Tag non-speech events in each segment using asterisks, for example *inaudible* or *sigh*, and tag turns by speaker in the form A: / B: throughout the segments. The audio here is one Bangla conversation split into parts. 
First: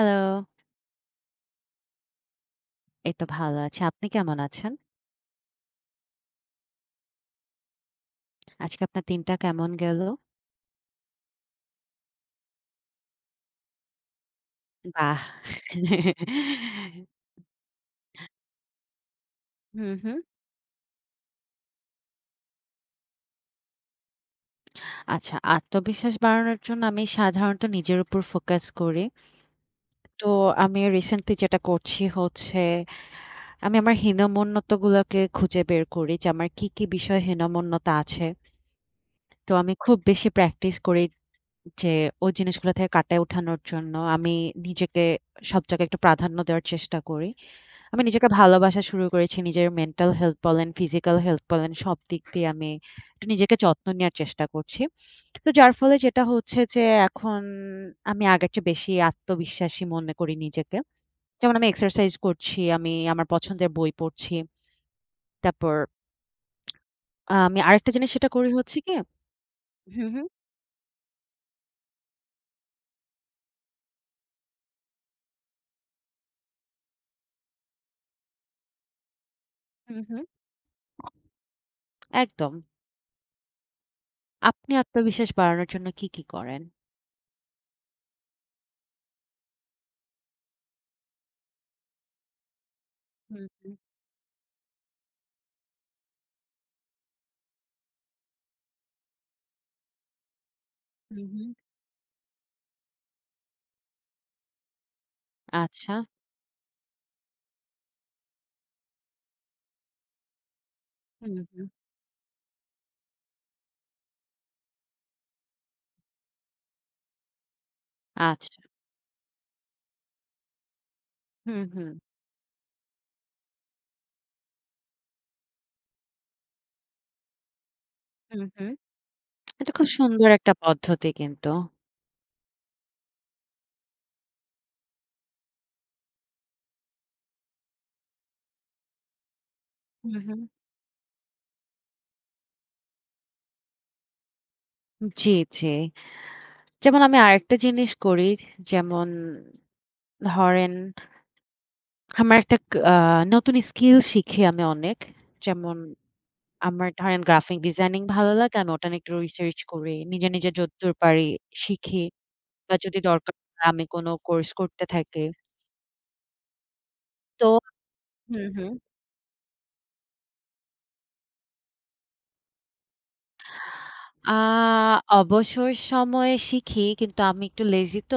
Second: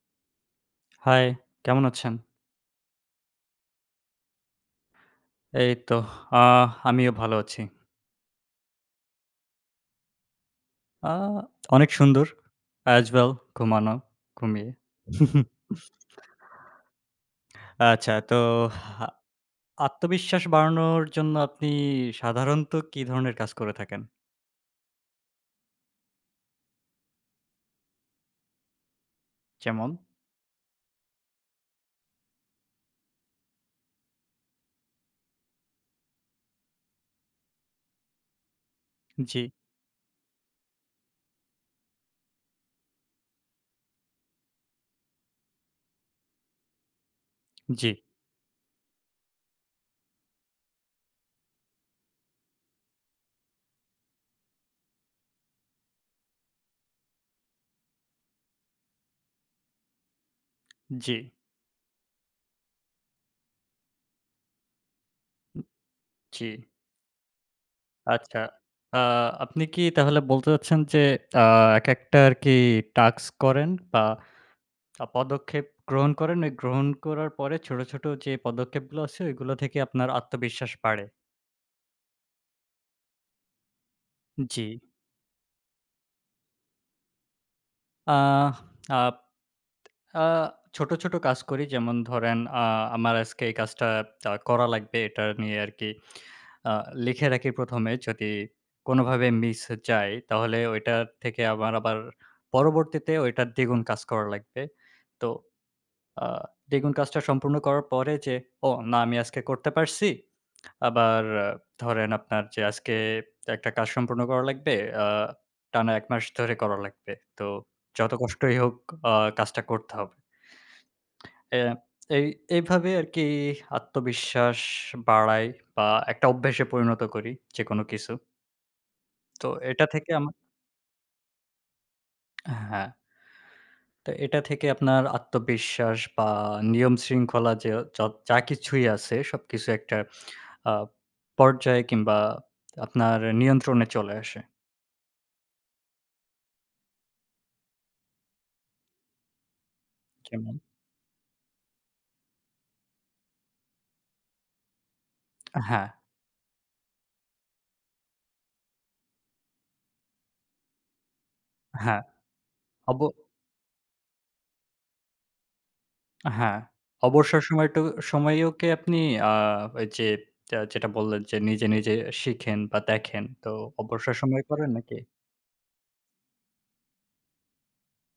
A: হ্যালো,
B: হাই, কেমন আছেন?
A: এই তো ভালো আছি। আপনি কেমন আছেন?
B: এই তো, আমিও ভালো আছি।
A: আজকে আপনার দিনটা কেমন গেল?
B: আ অনেক সুন্দর as well, ঘুমানো, ঘুমিয়ে।
A: বাহ!
B: *laughs* আচ্ছা, তো আ
A: হুম, হুম।
B: আত্মবিশ্বাস বাড়ানোর জন্য আপনি সাধারণত কি ধরনের কাজ করে থাকেন?
A: আচ্ছা, আত্মবিশ্বাস বাড়ানোর জন্য আমি সাধারণত নিজের উপর ফোকাস করি।
B: যেমন?
A: তো আমি রিসেন্টলি যেটা করছি হচ্ছে, আমি আমার হীনমন্যতাগুলোকে খুঁজে বের করি যে আমার কি বিষয়ে হীনমন্যতা আছে।
B: জি,
A: তো আমি খুব বেশি প্র্যাকটিস করি যে ওই জিনিসগুলো থেকে কাটায় ওঠানোর জন্য আমি নিজেকে সব জায়গায় একটু প্রাধান্য দেওয়ার চেষ্টা করি।
B: জি,
A: আমি নিজেকে ভালোবাসা শুরু করেছি। নিজের মেন্টাল হেলথ বলেন, ফিজিক্যাল হেলথ বলেন সব দিক দিয়ে আমি একটু নিজেকে যত্ন নেয়ার চেষ্টা করছি। তো যার ফলে যেটা হচ্ছে যে এখন আমি আগের চেয়ে বেশি আত্মবিশ্বাসী মনে করি নিজেকে।
B: জি,
A: যেমন আমি এক্সারসাইজ করছি, আমি আমার পছন্দের বই পড়ছি। তারপর
B: জি।
A: আমি আরেকটা জিনিস সেটা
B: আচ্ছা।
A: করি হচ্ছে কি।
B: আ আপনি কি
A: হুম,
B: তাহলে
A: হুম,
B: বলতে চাচ্ছেন যে আ এক একটা আরকি টাস্ক করেন বা পদক্ষেপ গ্রহণ করেন। ওই গ্রহণ করার পরে ছোট, ছোট যে পদক্ষেপগুলো আছে ওইগুলো থেকে
A: হুম,
B: আপনার
A: হুম।
B: আত্মবিশ্বাস বাড়ে।
A: একদম।
B: জি।
A: আপনি আত্মবিশ্বাস বাড়ানোর জন্য কি করেন?
B: আহ আপ আ ছোট, ছোট কাজ করি। যেমন ধরেন, আমার আজকে
A: হুম,
B: এই
A: হুম,
B: কাজটা করা লাগবে, এটা নিয়ে আরকি আ লিখে রাখি ১ম এ, যদি কোনোভাবে মিস যায় তাহলে ওইটা
A: হুম,
B: থেকে
A: হুম।
B: আমার আবার পরবর্তীতে ওইটার দ্বিগুণ কাজ করা লাগবে। তো
A: আচ্ছা।
B: আ দ্বিগুণ কাজটা সম্পূর্ণ করার পরে যে, "ও না, আমি আজকে করতে পারছি।" আবার
A: হুম, হুম।
B: ধরেন আপনার যে আজকে একটা কাজ সম্পূর্ণ করা লাগবে। আ টানা ১ মাস ধরে করা লাগবে। তো যত কষ্টই
A: আচ্ছা।
B: হোক, আ কাজটা করতে হবে। এ
A: হুম, হুম,
B: এই এইভাবে আরকি আত্মবিশ্বাস বাড়াই বা একটা অভ্যাসে পরিণত করি যেকোনো কিছু।
A: হুম, হুম।
B: তো
A: এটা
B: এটা
A: খুব
B: থেকে
A: সুন্দর
B: আমার,
A: একটা পদ্ধতি কিন্তু।
B: হ্যাঁ, তো এটা থেকে আপনার আত্মবিশ্বাস বা নিয়ম শৃঙ্খলা যে য যা কিছুই আছে সবকিছু একটা
A: হুম, হুম।
B: আ পর্যায়ে কিংবা আপনার নিয়ন্ত্রণে চলে আসে।
A: জি, জি। যেমন আমি আরেকটা জিনিস করি, যেমন
B: যেমন,
A: ধরেন আমার একটা ক আ নতুন স্কিল শিখি আমি অনেক। যেমন
B: হ্যাঁ।
A: আমার ধরেন গ্রাফিক ডিজাইনিং ভালো লাগে, আমি ওটা নিয়ে একটু রিসার্চ করি। নিজে, নিজে যতদূর পারি
B: হ্যাঁ,
A: শিখি, বা যদি
B: অব
A: দরকার হয় আমি কোনো কোর্স করতে থাকি।
B: হ্যাঁ, অবসর
A: তো হুম,
B: সময়েও কি
A: হুম।
B: আপনি আ ওই যে, যেটা বললেন যে নিজে, নিজে শিখেন বা দেখেন, তো অবসর
A: আ
B: সময়ে করেন নাকি?
A: অবসর সময়ে শিখি কিন্তু আমি একটু লেজি তো।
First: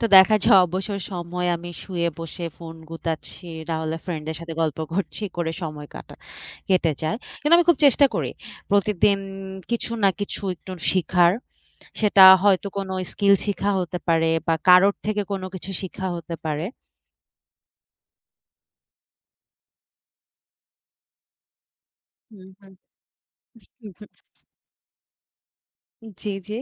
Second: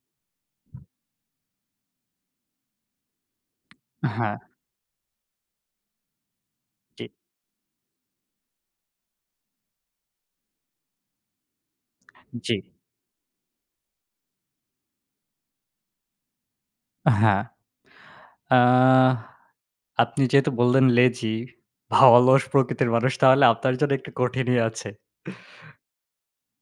A: তো দেখা যায় অবসর সময় আমি শুয়ে বসে ফোন গুতাচ্ছি, না হলে
B: হ্যাঁ,
A: ফ্রেন্ডের সাথে গল্প করছি, করে সময় কাটা কেটে
B: জি,
A: যায়। কিন্তু আমি খুব চেষ্টা করি প্রতিদিন কিছু না কিছু একটু শিখার। সেটা
B: জি,
A: হয়তো কোনো স্কিল শিখা হতে পারে বা কারোর থেকে কোনো কিছু শিখা হতে পারে।
B: হ্যাঁ। আ আপনি যেহেতু বললেন লেজি বা অলস
A: হুম, হুম।
B: প্রকৃতির মানুষ, তাহলে আপনার
A: হুম
B: জন্য একটু
A: হুম।
B: কঠিনই আছে।
A: জি, জি।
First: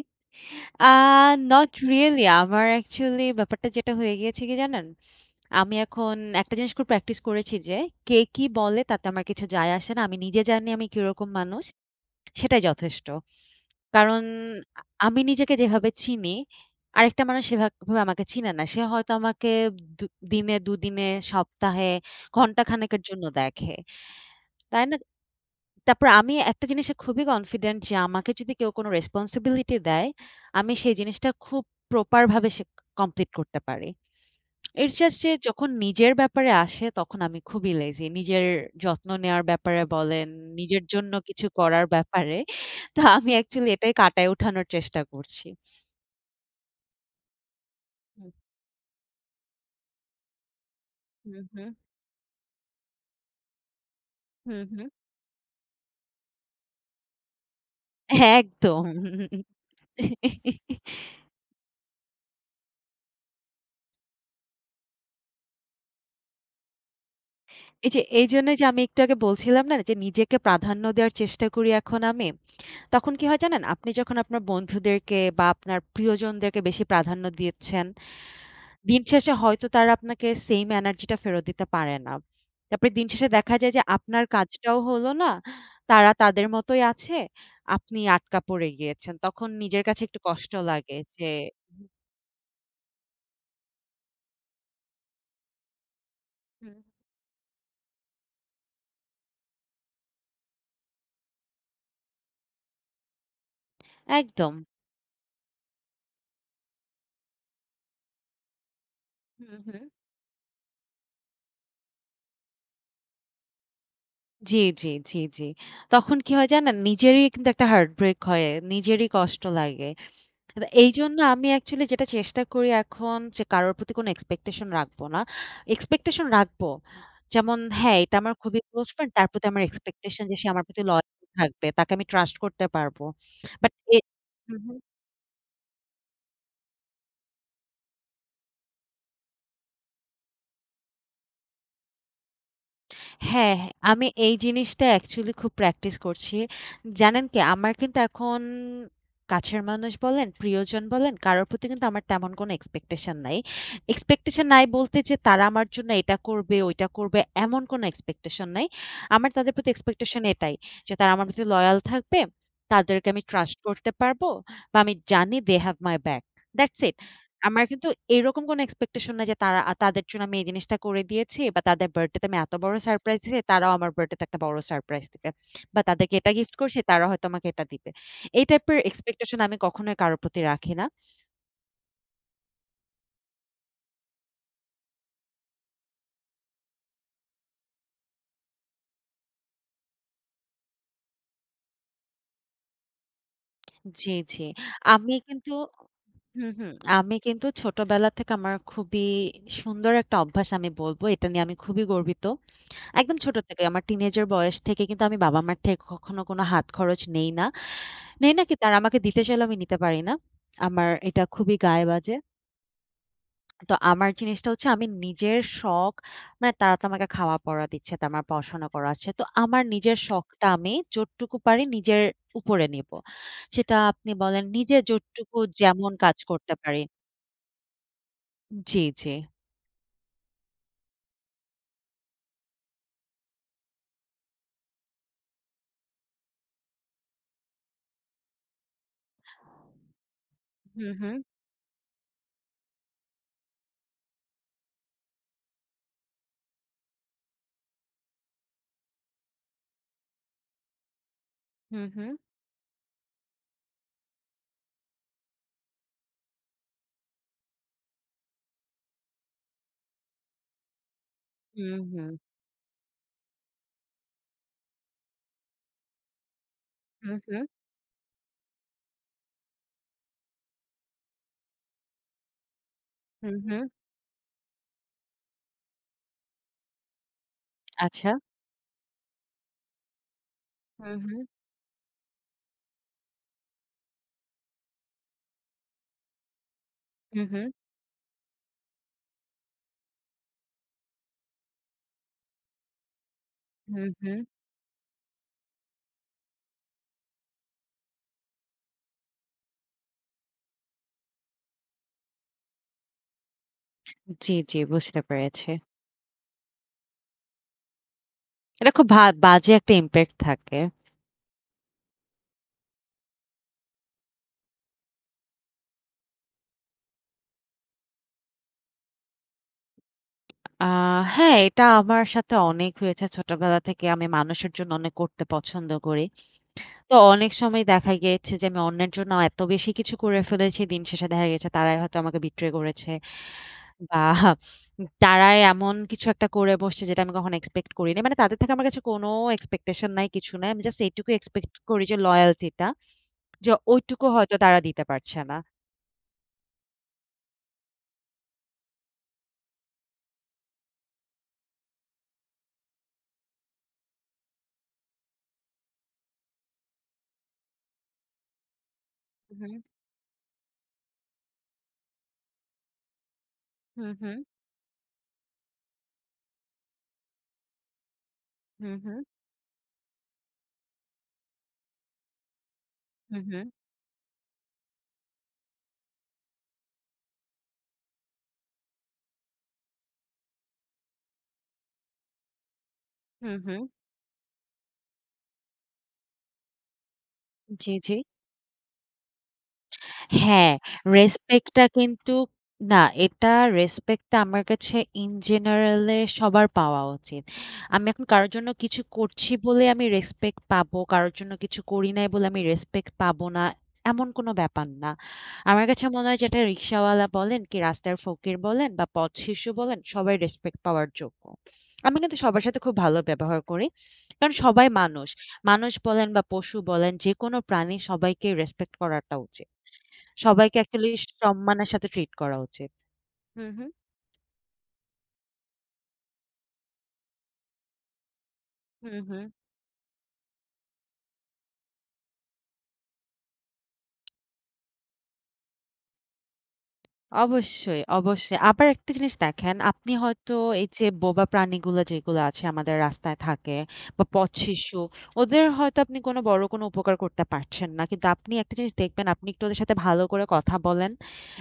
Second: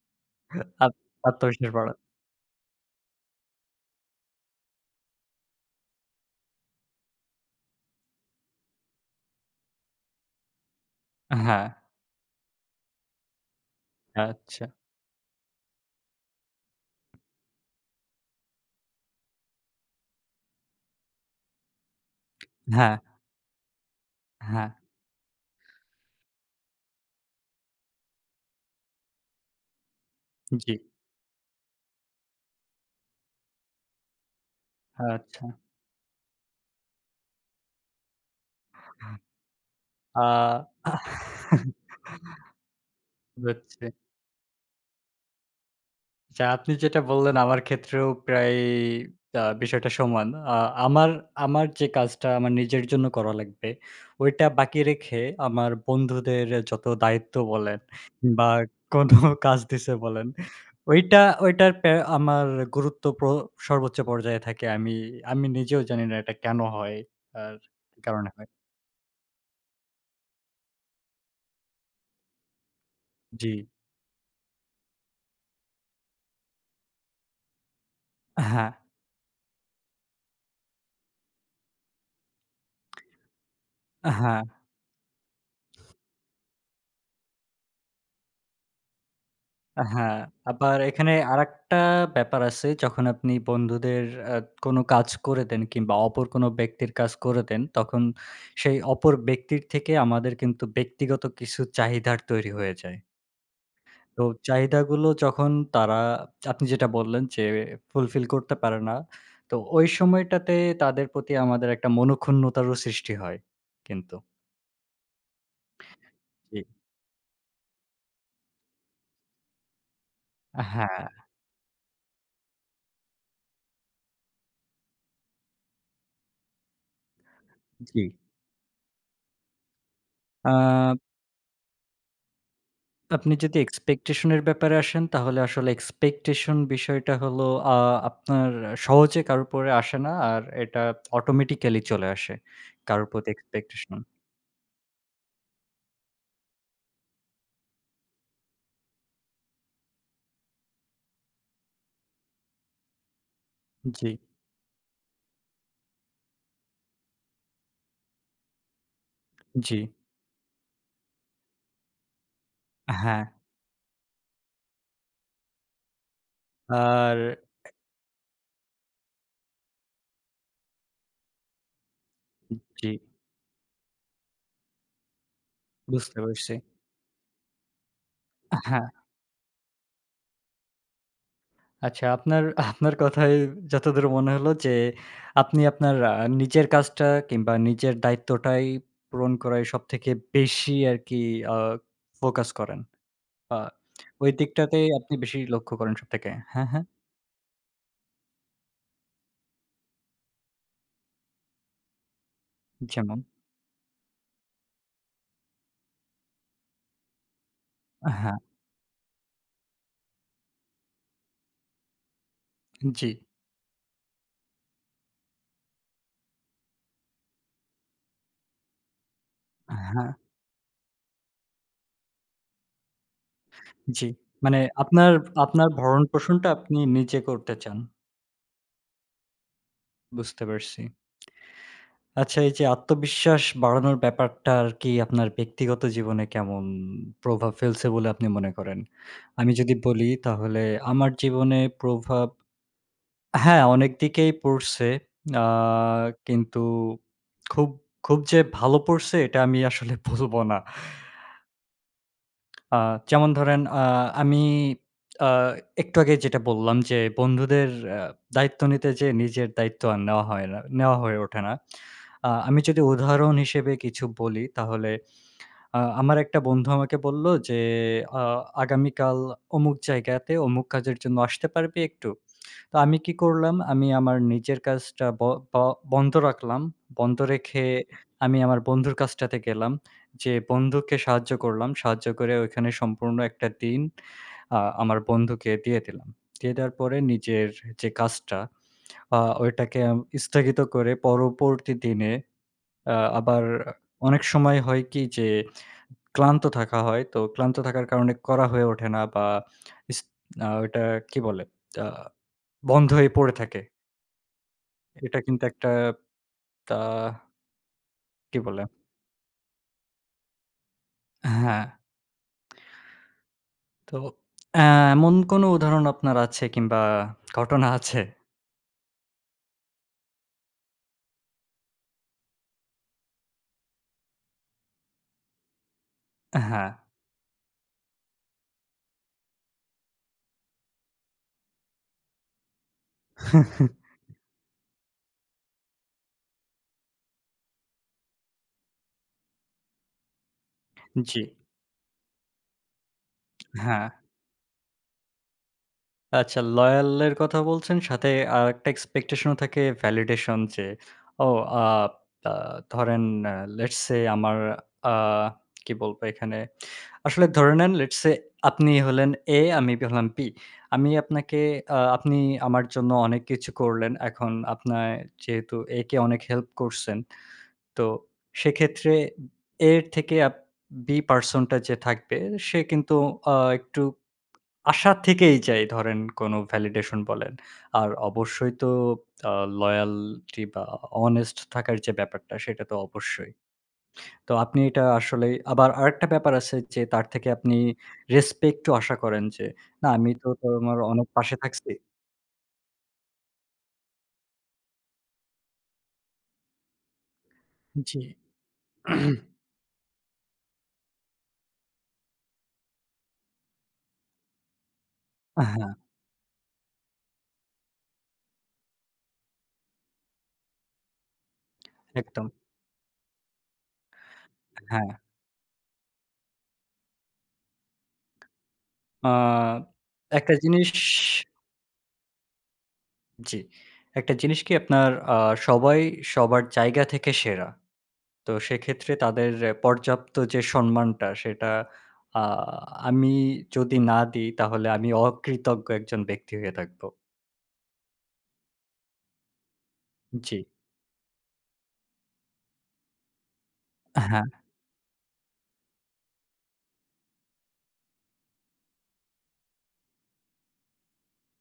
A: আ
B: আত আত্মবিশ্বাস
A: নট
B: বাড়া,
A: রিয়ালি। আমার অ্যাকচুয়ালি ব্যাপারটা যেটা হয়ে গিয়েছে কি জানেন? আমি এখন একটা জিনিস খুব প্র্যাকটিস করেছি যে, কে কি বলে তাতে আমার কিছু যায় আসে না। আমি নিজে জানি আমি কিরকম
B: হ্যাঁ,
A: মানুষ। সেটাই যথেষ্ট। কারণ
B: আচ্ছা।
A: আ আমি নিজেকে যেভাবে চিনি, আরেকটা মানুষ সেভাবে আমাকে চিনে না। সে হয়তো আমাকে দু দিনে, দুদিনে, সপ্তাহে,
B: হ্যাঁ,
A: ঘন্টাখানেকের জন্য দেখে।
B: হ্যাঁ,
A: তাই না? তারপর আমি একটা জিনিসে খুবই কনফিডেন্ট যে আমাকে যদি কেউ কোনো রেসপনসিবিলিটি দেয়,
B: জি,
A: আমি সেই জিনিসটা খুব প্রপার ভাবে সে কমপ্লিট করতে পারি। It's just যে
B: আচ্ছা।
A: যখন নিজের ব্যাপারে আসে তখন আমি খুবই লেজি। নিজের যত্ন নেওয়ার ব্যাপারে
B: আ
A: বলেন, নিজের জন্য কিছু করার ব্যাপারে।
B: *laughs*
A: তো আমি অ্যাকচুয়ালি
B: বুঝছি।
A: এটাই কাটায় উঠানোর চেষ্টা করছি।
B: আচ্ছা, আপনি যেটা বললেন আমার ক্ষেত্রেও
A: হুম,
B: প্রায় বিষয়টা সমান। আ আমার
A: হুম,
B: আমার
A: হুম,
B: যে কাজটা আমার নিজের জন্য করা লাগবে, ওইটা
A: হুম,
B: বাকি
A: হুম।
B: রেখে আমার বন্ধুদের যত দায়িত্ব বলেন বা
A: একদম।
B: কোনো কাজ দিছে বলেন, ওইটা ওইটার পে আমার গুরুত্ব সর্বোচ্চ পর্যায়ে থাকে। আমি আমি নিজেও জানি না এটা কেন হয়? আর
A: এই
B: কি
A: যে
B: কারণে হয়?
A: এইজন্যই যে আমি একটু আগে বলছিলাম না যে নিজেকে প্রাধান্য দেওয়ার চেষ্টা করি এখন আমি। তখন কি হয়
B: জি।
A: জানেন? আপনি যখন আপনার বন্ধুদেরকে বা আপনার প্রিয়জনদেরকে বেশি প্রাধান্য দিচ্ছেন,
B: হ্যাঁ,
A: দিন শেষে হয়তো তারা আপনাকে সেইম এনার্জিটা ফেরত দিতে পারে না। তারপরে দিন শেষে দেখা যায় যে আপনার
B: হ্যাঁ।
A: কাজটাও হলো না। তারা তাদের মতোই আছে। আপনি আটকা পড়ে গিয়েছেন। তখন নিজের কাছে
B: হ্যাঁ,
A: একটু কষ্ট
B: আবার
A: লাগে
B: এখানে
A: যে
B: আরেকটা
A: হুম,
B: ব্যাপার আছে। যখন আপনি বন্ধুদের আ কোনো কাজ করে দেন কিংবা অপর কোনো
A: হুম।
B: ব্যক্তির কাজ করে দেন, তখন সেই অপর ব্যক্তির থেকে আমাদের কিন্তু ব্যক্তিগত কিছু চাহিদার তৈরি হয়ে যায়। তো
A: একদম।
B: চাহিদাগুলো যখন তারা আপনি যেটা বললেন যে ফুলফিল করতে পারে না, তো
A: হুম, হুম।
B: ওই সময়টাতে তাদের প্রতি আমাদের একটা মনোক্ষুণ্ণতারও সৃষ্টি হয় কিন্তু।
A: জি, জি, জি, জি। তখন কি হয়
B: জি।
A: জানেন? নিজেরই কিন্তু একটা হার্ট ব্রেক হয়। নিজেরই কষ্ট লাগে।
B: হ্যাঁ,
A: এইজন্য আমি অ্যাকচুয়ালি যেটা চেষ্টা করি এখন যে কারোর প্রতি কোনো এক্সপেকটেশন রাখবো না। এক্সপেকটেশন রাখবো। যেমন হ্যাঁ,
B: জি।
A: এটা আমার খুবই ক্লোজ ফ্রেন্ড। তার প্রতি আমার এক্সপেকটেশন যে সে
B: আ
A: আমার প্রতি লয়াল থাকবে। তাকে আমি ট্রাস্ট করতে পারবো।
B: আপনি যদি
A: বাট এ
B: expectation এর
A: হুম,
B: ব্যাপারে
A: হুম।
B: আসেন, তাহলে আসলে expectation বিষয়টা হলো আ আপনার সহজে কারো উপরে আসে না। আর এটা automatically চলে আসে। কারো প্রতি
A: হ্যাঁ, হ্যাঁ,
B: expectation,
A: আমি এই জিনিসটা অ্যাকচুয়ালি খুব প্র্যাকটিস করছি। জানেন কি? আমার কিন্তু এখন কাছের মানুষ বলেন, প্রিয়জন বলেন, কারোর প্রতি কিন্তু আমার তেমন কোনো এক্সপেকটেশন নাই।
B: জি,
A: এক্সপেকটেশন নাই বলতে যে তারা আমার জন্য এটা করবে, ওইটা করবে, এমন কোনো এক্সপেকটেশন নাই। আমার তাদের প্রতি
B: জি।
A: এক্সপেকটেশন এটাই যে তারা আমার প্রতি লয়াল থাকবে, তাদেরকে
B: হ্যাঁ,
A: আমি ট্রাস্ট করতে পারবো, বা আমি জানি they have my back. That's it.
B: আর
A: আমার কিন্তু এরকম কোনো এক্সপেকটেশন নাই যে তারা তাদের জন্য আমি এই জিনিসটা করে দিয়েছি বা তাদের বার্থডে তে আমি এত বড়
B: জি,
A: সারপ্রাইজ দিছি, তারাও আমার বার্থডে তে একটা বড় সারপ্রাইজ দিবে। বা তাদেরকে
B: বুঝতে
A: এটা
B: পারছি।
A: গিফট করছি, তারা হয়তো আমাকে এটা দিবে। এই টাইপের
B: হ্যাঁ,
A: এক্সপেকটেশন আমি কখনোই কারো প্রতি রাখি না।
B: আচ্ছা, আপনার আপনার কথায় যতদূর মনে হলো যে, আপনি আপনার নিজের কাজটা কিংবা নিজের দায়িত্বটাই পূরণ করায় সবথেকে বেশি আরকি আ ফোকাস করেন। আ
A: জি,
B: ওই
A: জি।
B: দিকটাতেই
A: আমি
B: আপনি বেশি
A: কিন্তু
B: লক্ষ্য করেন সবথেকে।
A: হুম,
B: হ্যাঁ,
A: হুম।
B: হ্যাঁ।
A: আমি কিন্তু ছোটবেলা থেকে আমার খুবই সুন্দর একটা অভ্যাস আমি বলব। এটা নিয়ে আমি খুবই গর্বিত। একদম
B: যেমন?
A: ছোট থেকে আমার টিনেজের বয়স থেকে কিন্তু আমি বাবা-মার থেকে কখনো কোনো হাত খরচ নেই না। নেই
B: হ্যাঁ,
A: না কি তারা আমাকে দিতে চাইলেও আমি নিতে পারি না। আমার এটা খুবই গায়ে বাজে।
B: জি।
A: তো আমার জিনিসটা হচ্ছে আমি নিজের শখ, মানে তারা তো আমাকে খাওয়া-পরা দিচ্ছে, তো আমার পড়াশোনা করাচ্ছে। তো আমার নিজের
B: হ্যাঁ,
A: শখটা আমি যতটুকু পারি নিজের উপরে নিব। সেটা
B: জি।
A: আপনি বলেন
B: মানে
A: নিজে
B: আপনার
A: যতটুকু
B: আপনার
A: যেমন কাজ
B: ভরণ-পোষণটা
A: করতে
B: আপনি
A: পারি।
B: নিজে করতে চান।
A: জি, জি।
B: বুঝতে পারছি। আচ্ছা, এই যে আত্মবিশ্বাস বাড়ানোর ব্যাপারটা আরকি আপনার ব্যক্তিগত জীবনে কেমন প্রভাব ফেলছে বলে আপনি মনে করেন? আমি যদি বলি তাহলে
A: হুম,
B: আমার
A: হুম,
B: জীবনে প্রভাব, হ্যাঁ, অনেক দিকেই পড়ছে। আ কিন্তু খুব, খুব যে ভালো পড়ছে এটা আমি আসলে বলব না।
A: হুম, হুম,
B: আ যেমন ধরেন, আমি আ একটু আগে যেটা বললাম যে বন্ধুদের আ দায়িত্ব নিতে যেয়ে নিজের দায়িত্ব আর নেওয়া হয়ে ওঠে না।
A: হুম, হুম,
B: আমি যদি উদাহরণ হিসেবে কিছু বলি তাহলে আমার একটা বন্ধু আমাকে
A: হুম,
B: বলল
A: হুম,
B: যে, "আ আগামীকাল অমুক জায়গাতে অমুক কাজের জন্য আসতে পারবি একটু?" তো আমি কি
A: হুম,
B: করলাম,
A: হুম।
B: আমি আমার নিজের কাজটা ব ব বন্ধ রাখলাম। বন্ধ রেখে
A: আচ্ছা।
B: আমি আমার বন্ধুর কাজটাতে গেলাম। যে
A: হুম,
B: বন্ধুকে
A: হুম,
B: সাহায্য করলাম। সাহায্য করে ওইখানে সম্পূর্ণ একটা দিন আমার বন্ধুকে দিয়ে দিলাম। দিয়ে দেওয়ার পরে
A: হুম, হুম,
B: নিজের যে কাজটা ওইটাকে স্থগিত করে পরবর্তী দিনে আবার
A: হুম, হুম।
B: অনেক সময় হয় কি যে ক্লান্ত থাকা হয়। তো ক্লান্ত থাকার কারণে করা হয়ে ওঠে না বা ইস আ ওইটা কি বলে? আ বন্ধ হয়ে পড়ে থাকে।
A: জি, জি, বুঝতে
B: এটা কিন্তু
A: পেরেছি।
B: একটা তা কি বলে?
A: এটা খুব বাজে একটা ইমপ্যাক্ট থাকে।
B: হ্যাঁ, তো অ্যা এমন কোনো উদাহরণ আপনার আছে কিংবা ঘটনা আছে?
A: আ হ্যাঁ, এটা আমার সাথে অনেক হয়েছে। ছোটবেলা থেকে আমি মানুষের জন্য অনেক করতে পছন্দ করি।
B: হ্যাঁ।
A: তো অনেক সময় দেখা গিয়েছে যে আমি অন্যের জন্য এত বেশি কিছু করে ফেলেছি, দিন শেষে দেখা গেছে তারাই হয়তো আমাকে বিট্রে করেছে
B: *laughs*
A: বা তারাই এমন কিছু একটা করে বসছে যেটা আমি কখনো এক্সপেক্ট করিনি। মানে তাদের থেকে আমার কাছে কোনো এক্সপেকটেশন নাই, কিছু নাই। আমি জাস্ট এইটুকু
B: জি,
A: এক্সপেক্ট করি যে লয়ালটি টা, যে
B: হ্যাঁ।
A: ওইটুকু হয়তো তারা দিতে পারছে না।
B: আচ্ছা, লয়াল এর কথা বলছেন সাথে আরেকটা এক্সপেকটেশন ও থাকে, ভ্যালিডেশন যে, ও আ আ ধরেন, লেটস সে আমার, আ কি বলবো এখানে? আসলে ধরে নেন, লেটস সে আপনি হলেন A,
A: হুম,
B: আমি হলাম B। আমি আপনাকে, আপনি আমার জন্য অনেক কিছু
A: হুম,
B: করলেন।
A: হুম,
B: এখন আপনার যেহেতু A কে অনেক হেল্প করছেন, তো
A: হুম,
B: সেক্ষেত্রে
A: হুম,
B: A এর থেকে B পারসন টা যে থাকবে সে কিন্তু
A: হুম,
B: একটু আশা থেকেই যাই, ধরেন কোনো ভ্যালিডেশন বলেন। আর অবশ্যই তো আ লয়ালটি বা honest থাকার যে ব্যাপারটা সেটা তো অবশ্যই।
A: হুম, হুম।
B: তো আপনি এটা আসলেই, আবার আরেকটা ব্যাপার আছে যে তার থেকে আপনি
A: জি, জি।
B: রেসপেক্ট ও আশা করেন যে, "না, আমি তো
A: হ্যাঁ,
B: তোমার অনেক পাশে
A: রেসপেক্টটা
B: থাকছি।"
A: কিন্তু না, এটা রেসপেক্টটা আমার কাছে ইন জেনারেল এ সবার পাওয়া উচিত। আমি
B: জি।
A: এখন কারো জন্য কিছু করছি বলে আমি রেসপেক্ট পাবো, কারোর জন্য কিছু করি নাই বলে আমি রেসপেক্ট পাবো না, এমন কোনো ব্যাপার না। আমার
B: হ্যাঁ,
A: কাছে মনে হয় যে এটা রিক্শাওয়ালা বলেন কি রাস্তার ফকির বলেন বা পথ শিশু বলেন, সবাই রেসপেক্ট পাওয়ার যোগ্য। আমি কিন্তু
B: একদম।
A: সবার সাথে খুব ভালো ব্যবহার করি। কারণ সবাই
B: হ্যাঁ।
A: মানুষ। মানুষ বলেন বা পশু বলেন যেকোনো প্রাণী সবাইকে রেসপেক্ট করাটা উচিত।
B: আ একটা
A: সবাইকে
B: জিনিস,
A: অ্যাকচুয়ালি সম্মানের সাথে ট্রিট করা উচিত।
B: জি,
A: হুম, হুম।
B: একটা জিনিস কি আপনার, সবাই সবার জায়গা থেকে সেরা। তো সেক্ষেত্রে
A: হুম, হুম।
B: তাদের পর্যাপ্ত যে সম্মানটা সেটা আ আমি যদি না দিই তাহলে আমি অকৃতজ্ঞ একজন ব্যক্তি হয়ে থাকবো।
A: অবশ্যই, অবশ্যই। আবার একটা জিনিস দেখেন, আপনি হয়তো
B: জি।
A: এই যে বোবা প্রাণীগুলো যেগুলো আছে আমাদের রাস্তায় থাকে বা
B: হ্যাঁ,
A: পথশিশু, ওদের হয়তো আপনি কোনো বড় কোনো উপকার করতে পারছেন না। কিন্তু আপনি একটা জিনিস দেখবেন, আপনি একটু ওদের সাথে ভালো করে কথা বলেন,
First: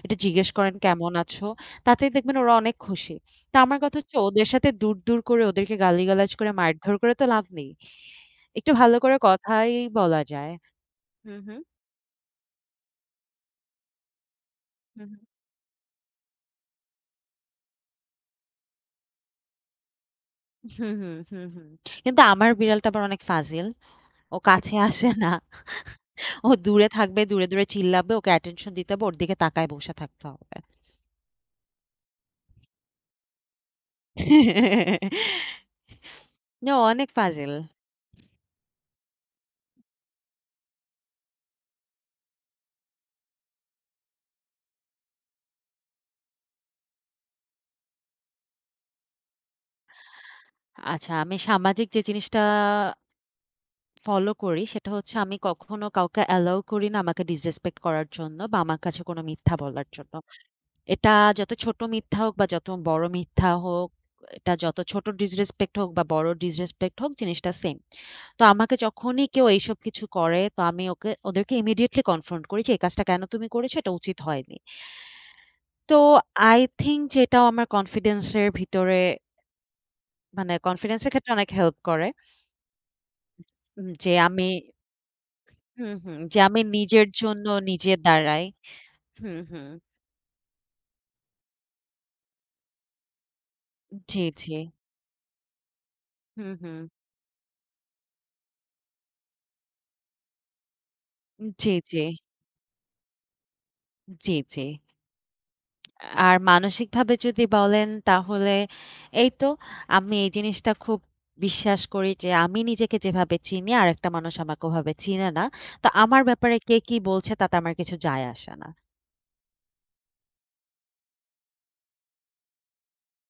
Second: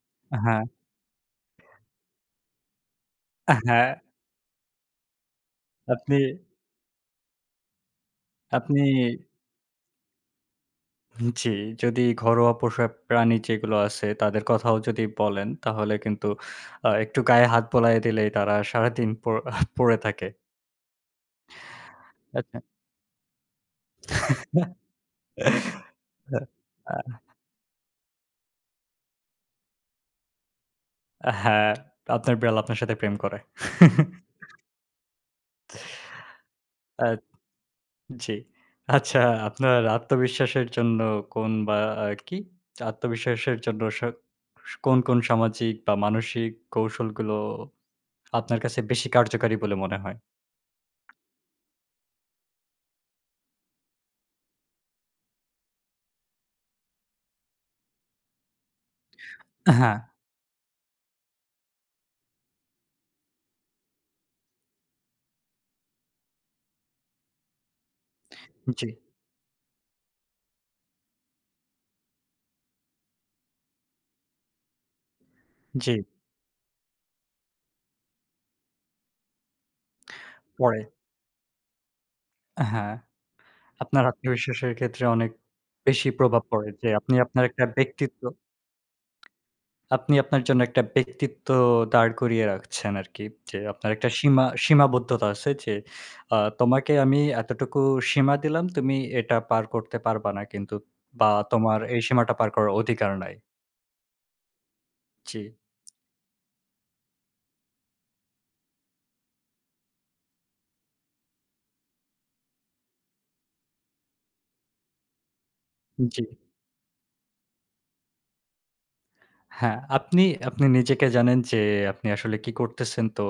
A: একটু জিজ্ঞেস
B: হ্যাঁ,
A: করেন, "কেমন আছো?" তাতেই দেখবেন ওরা অনেক খুশি। তো আমার
B: হ্যাঁ।
A: কথা হচ্ছে ওদের সাথে দূর, দূর করে ওদেরকে
B: আপনি
A: গালিগালাজ করে মারধর করে তো লাভ নেই। একটু
B: আপনি
A: ভালো করে কথাই বলা যায়। হুম,
B: জি,
A: হুম।
B: যদি ঘরোয়া পোষা প্রাণী যেগুলো আছে তাদের কথাও যদি
A: হুম, হুম।
B: বলেন তাহলে কিন্তু একটু গায়ে হাত বোলায় দিলেই তারা সারাদিন পড়ে থাকে।
A: হুম, হুম, হুম, হুম। কিন্তু আমার
B: আচ্ছা।
A: বিড়ালটা আবার অনেক ফাজিল। ও কাছে আসে না। ও দূরে থাকবে, দূরে, দূরে চিল্লাবে। ওকে attention দিতে হবে। ওর দিকে তাকায় বসে থাকতে হবে।
B: হ্যাঁ, আপনার বিড়াল আপনার সাথে প্রেম করে। *laughs*
A: না, ও
B: আ
A: অনেক ফাজিল।
B: জি। আচ্ছা, আপনার আত্মবিশ্বাসের জন্য কোন বা কি? আত্মবিশ্বাসের জন্য কোন, কোন সামাজিক বা মানসিক কৌশলগুলো আপনার কাছে বেশি কার্যকারী বলে মনে হয়?
A: আচ্ছা, আমি সামাজিক যে জিনিসটা ফলো করি সেটা হচ্ছে আমি কখনো কাউকে allow করি না আমাকে disrespect করার জন্য বা আমার কাছে কোনো মিথ্যা বলার
B: হ্যাঁ।
A: জন্য। এটা যত ছোট মিথ্যা হোক বা যত বড় মিথ্যা হোক, এটা যত ছোট disrespect হোক বা বড় disrespect হোক, জিনিসটা সেম। তো আমাকে
B: জি,
A: যখনই কেউ এইসব কিছু করে তো আমি ওদেরকে ইমিডিয়েটলি কনফ্রন্ট করি যে এই কাজটা কেন তুমি করেছো? এটা উচিত হয়নি।
B: জি,
A: তো আই থিংক যে এটাও আমার কনফিডেন্স এর ভিতরে, মানে
B: পড়ে।
A: কনফিডেন্স এর ক্ষেত্রে অনেক হেল্প করে।
B: হ্যাঁ, আপনার
A: যে আমি
B: আত্মবিশ্বাসের ক্ষেত্রে অনেক
A: হুম,
B: বেশি
A: হুম, যে
B: প্রভাব
A: আমি
B: পড়ে যে
A: নিজের
B: আপনি আপনার
A: জন্য
B: একটা
A: নিজে
B: ব্যক্তিত্ব,
A: দাঁড়াই। হুম, হুম।
B: আপনি আপনার জন্য একটা ব্যক্তিত্ব দাঁড় করিয়ে রাখছেন আরকি। যে আপনার একটা
A: জি, জি।
B: সীমাবদ্ধতা আছে যে
A: হুম, হুম।
B: তোমাকে আমি এতটুকু সীমা দিলাম, তুমি এটা পার করতে পারবা না কিন্তু, বা
A: জি,
B: তোমার এই
A: জি।
B: সীমাটা পার করার অধিকার নাই।
A: জি, জি।
B: জি,
A: আর মানসিকভাবে যদি বলেন তাহলে এই তো, আমি এই জিনিসটা খুব বিশ্বাস করি যে আমি নিজেকে যেভাবে চিনি আরেকটা মানুষ আমাকে ওভাবে চিনে না। তো
B: জি।
A: আমার ব্যাপারে কে কি বলছে তাতে আমার কিছু যায় আসে না।
B: হ্যাঁ, আপনি নিজেকে জানেন যে আপনি আসলে কি করতেছেন, তো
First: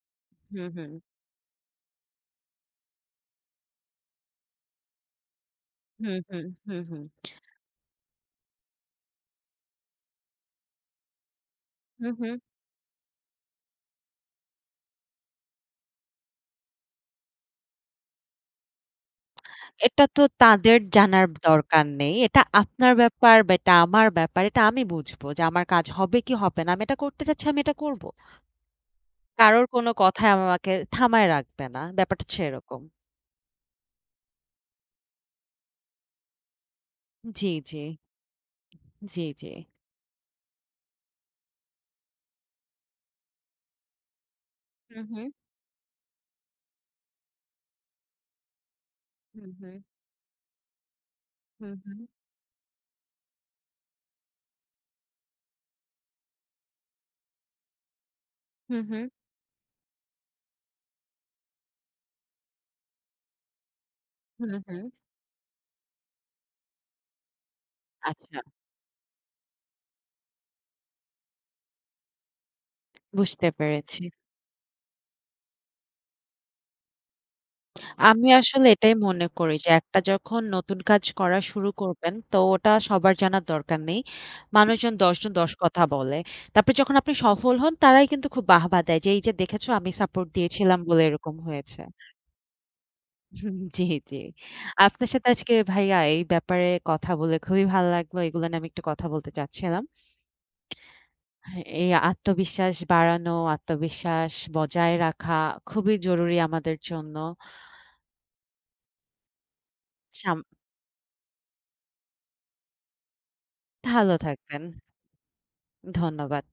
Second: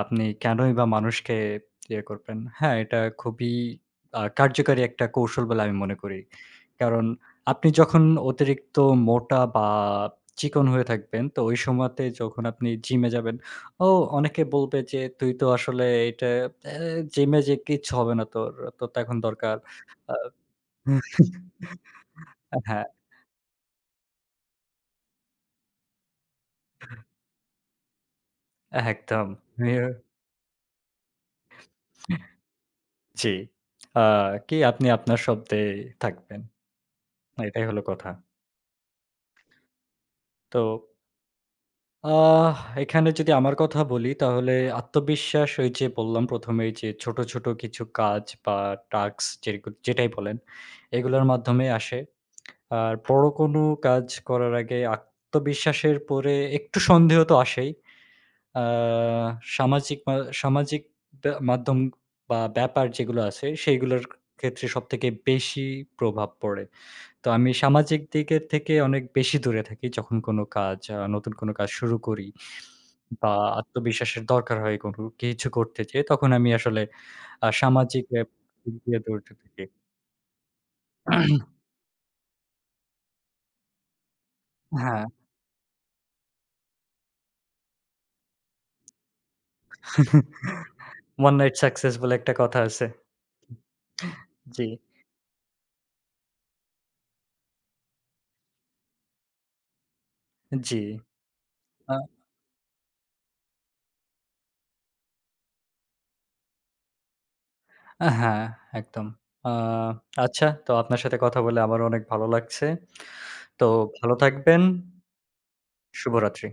B: আপনি
A: হুম,
B: কেনই বা
A: হুম।
B: মানুষকে ইয়ে করবেন। হ্যাঁ, এটা খুবই কার্যকারী একটা কৌশল বলে আমি মনে
A: হুম,
B: করি।
A: হুম। হুম, হুম।
B: কারণ আপনি যখন অতিরিক্ত মোটা বা চিকন হয়ে থাকবেন, তো ওই সময়তে
A: হুম, হুম।
B: যখন আপনি জিমে যাবেন, ও অনেকে বলবে যে, "তুই তো আসলে এটা এ জিমে যেয়ে কিচ্ছু হবে না তোর। তোর তো এখন দরকার।"
A: এটা
B: আ
A: তো তাদের জানার
B: *laughs*
A: দরকার নেই। এটা
B: হ্যাঁ,
A: আপনার ব্যাপার বা এটা আমার ব্যাপার। এটা আমি বুঝবো যে আমার কাজ হবে কি হবে না। আমি এটা করতে চাচ্ছি, আমি এটা করব।
B: একদম।
A: কারোর কোনো কথাই আমাকে থামায় রাখবে না। ব্যাপারটা হচ্ছে এরকম।
B: জি। আ কি আপনি আপনার শব্দে থাকবেন।
A: জি,
B: এটাই হলো
A: জি।
B: কথা।
A: জি, জি।
B: তো আহ এখানে যদি আমার কথা বলি তাহলে
A: হুম, হুম,
B: আত্মবিশ্বাস ওই যে বললাম ১ম এই যে ছোট, ছোট কিছু কাজ বা টাস্ক
A: হুম, হুম,
B: যেটাই বলেন, এগুলোর মাধ্যমে
A: হুম,
B: আসে।
A: হুম,
B: আর বড় কোনো কাজ করার আগে আত্মবিশ্বাসের পরে একটু সন্দেহ তো আসেই। আ
A: হুম, হুম,
B: সামাজিক মা সামাজিক মাধ্যম বা ব্যাপার যেগুলো আছে সেইগুলোর
A: হুম,
B: ক্ষেত্রে
A: হুম।
B: সবথেকে বেশি প্রভাব পড়ে। তো আমি সামাজিক
A: আচ্ছা,
B: দিকের থেকে অনেক বেশি দূরে থাকি। যখন কোনো কাজ আ নতুন কোনো কাজ শুরু করি বা
A: বুঝতে পেরেছি।
B: আত্মবিশ্বাসের দরকার হয় কোনো কিছু করতে যেয়ে, তখন আমি আসলে সামাজিক
A: আমি আসলে
B: দিক
A: এটাই
B: দিয়ে
A: মনে
B: দৌড়তে
A: করি
B: থাকি।
A: যে একটা যখন নতুন কাজ করা শুরু করবেন তো ওটা সবার জানার দরকার নেই। মানুষজন
B: হ্যাঁ।
A: ১০ জন ১০ কথা বলে। তারপরে যখন আপনি সফল হন তারাই কিন্তু খুব বাহবা দেয় যে, "এই যে দেখেছো আমি সাপোর্ট দিয়েছিলাম বলে এরকম
B: one night
A: হয়েছে।"
B: success বলে একটা কথা আছে।
A: হুম, জি, জি।
B: জি,
A: আপনার সাথে আজকে ভাইয়া এই ব্যাপারে কথা বলে খুবই ভালো লাগলো। এগুলো নিয়ে আমি একটু কথা বলতে চাচ্ছিলাম।
B: জি।
A: হ্যাঁ, এই
B: আ
A: আত্মবিশ্বাস বাড়ানো, আত্মবিশ্বাস বজায় রাখা খুবই জরুরি আমাদের জন্য।
B: হ্যাঁ, একদম। আ
A: সাম
B: আচ্ছা, তো আপনার সাথে কথা বলে আমারও অনেক ভালো লাগছে। তো ভালো
A: ভালো
B: থাকবেন।
A: থাকবেন। ধন্যবাদ।
B: শুভরাত্রি।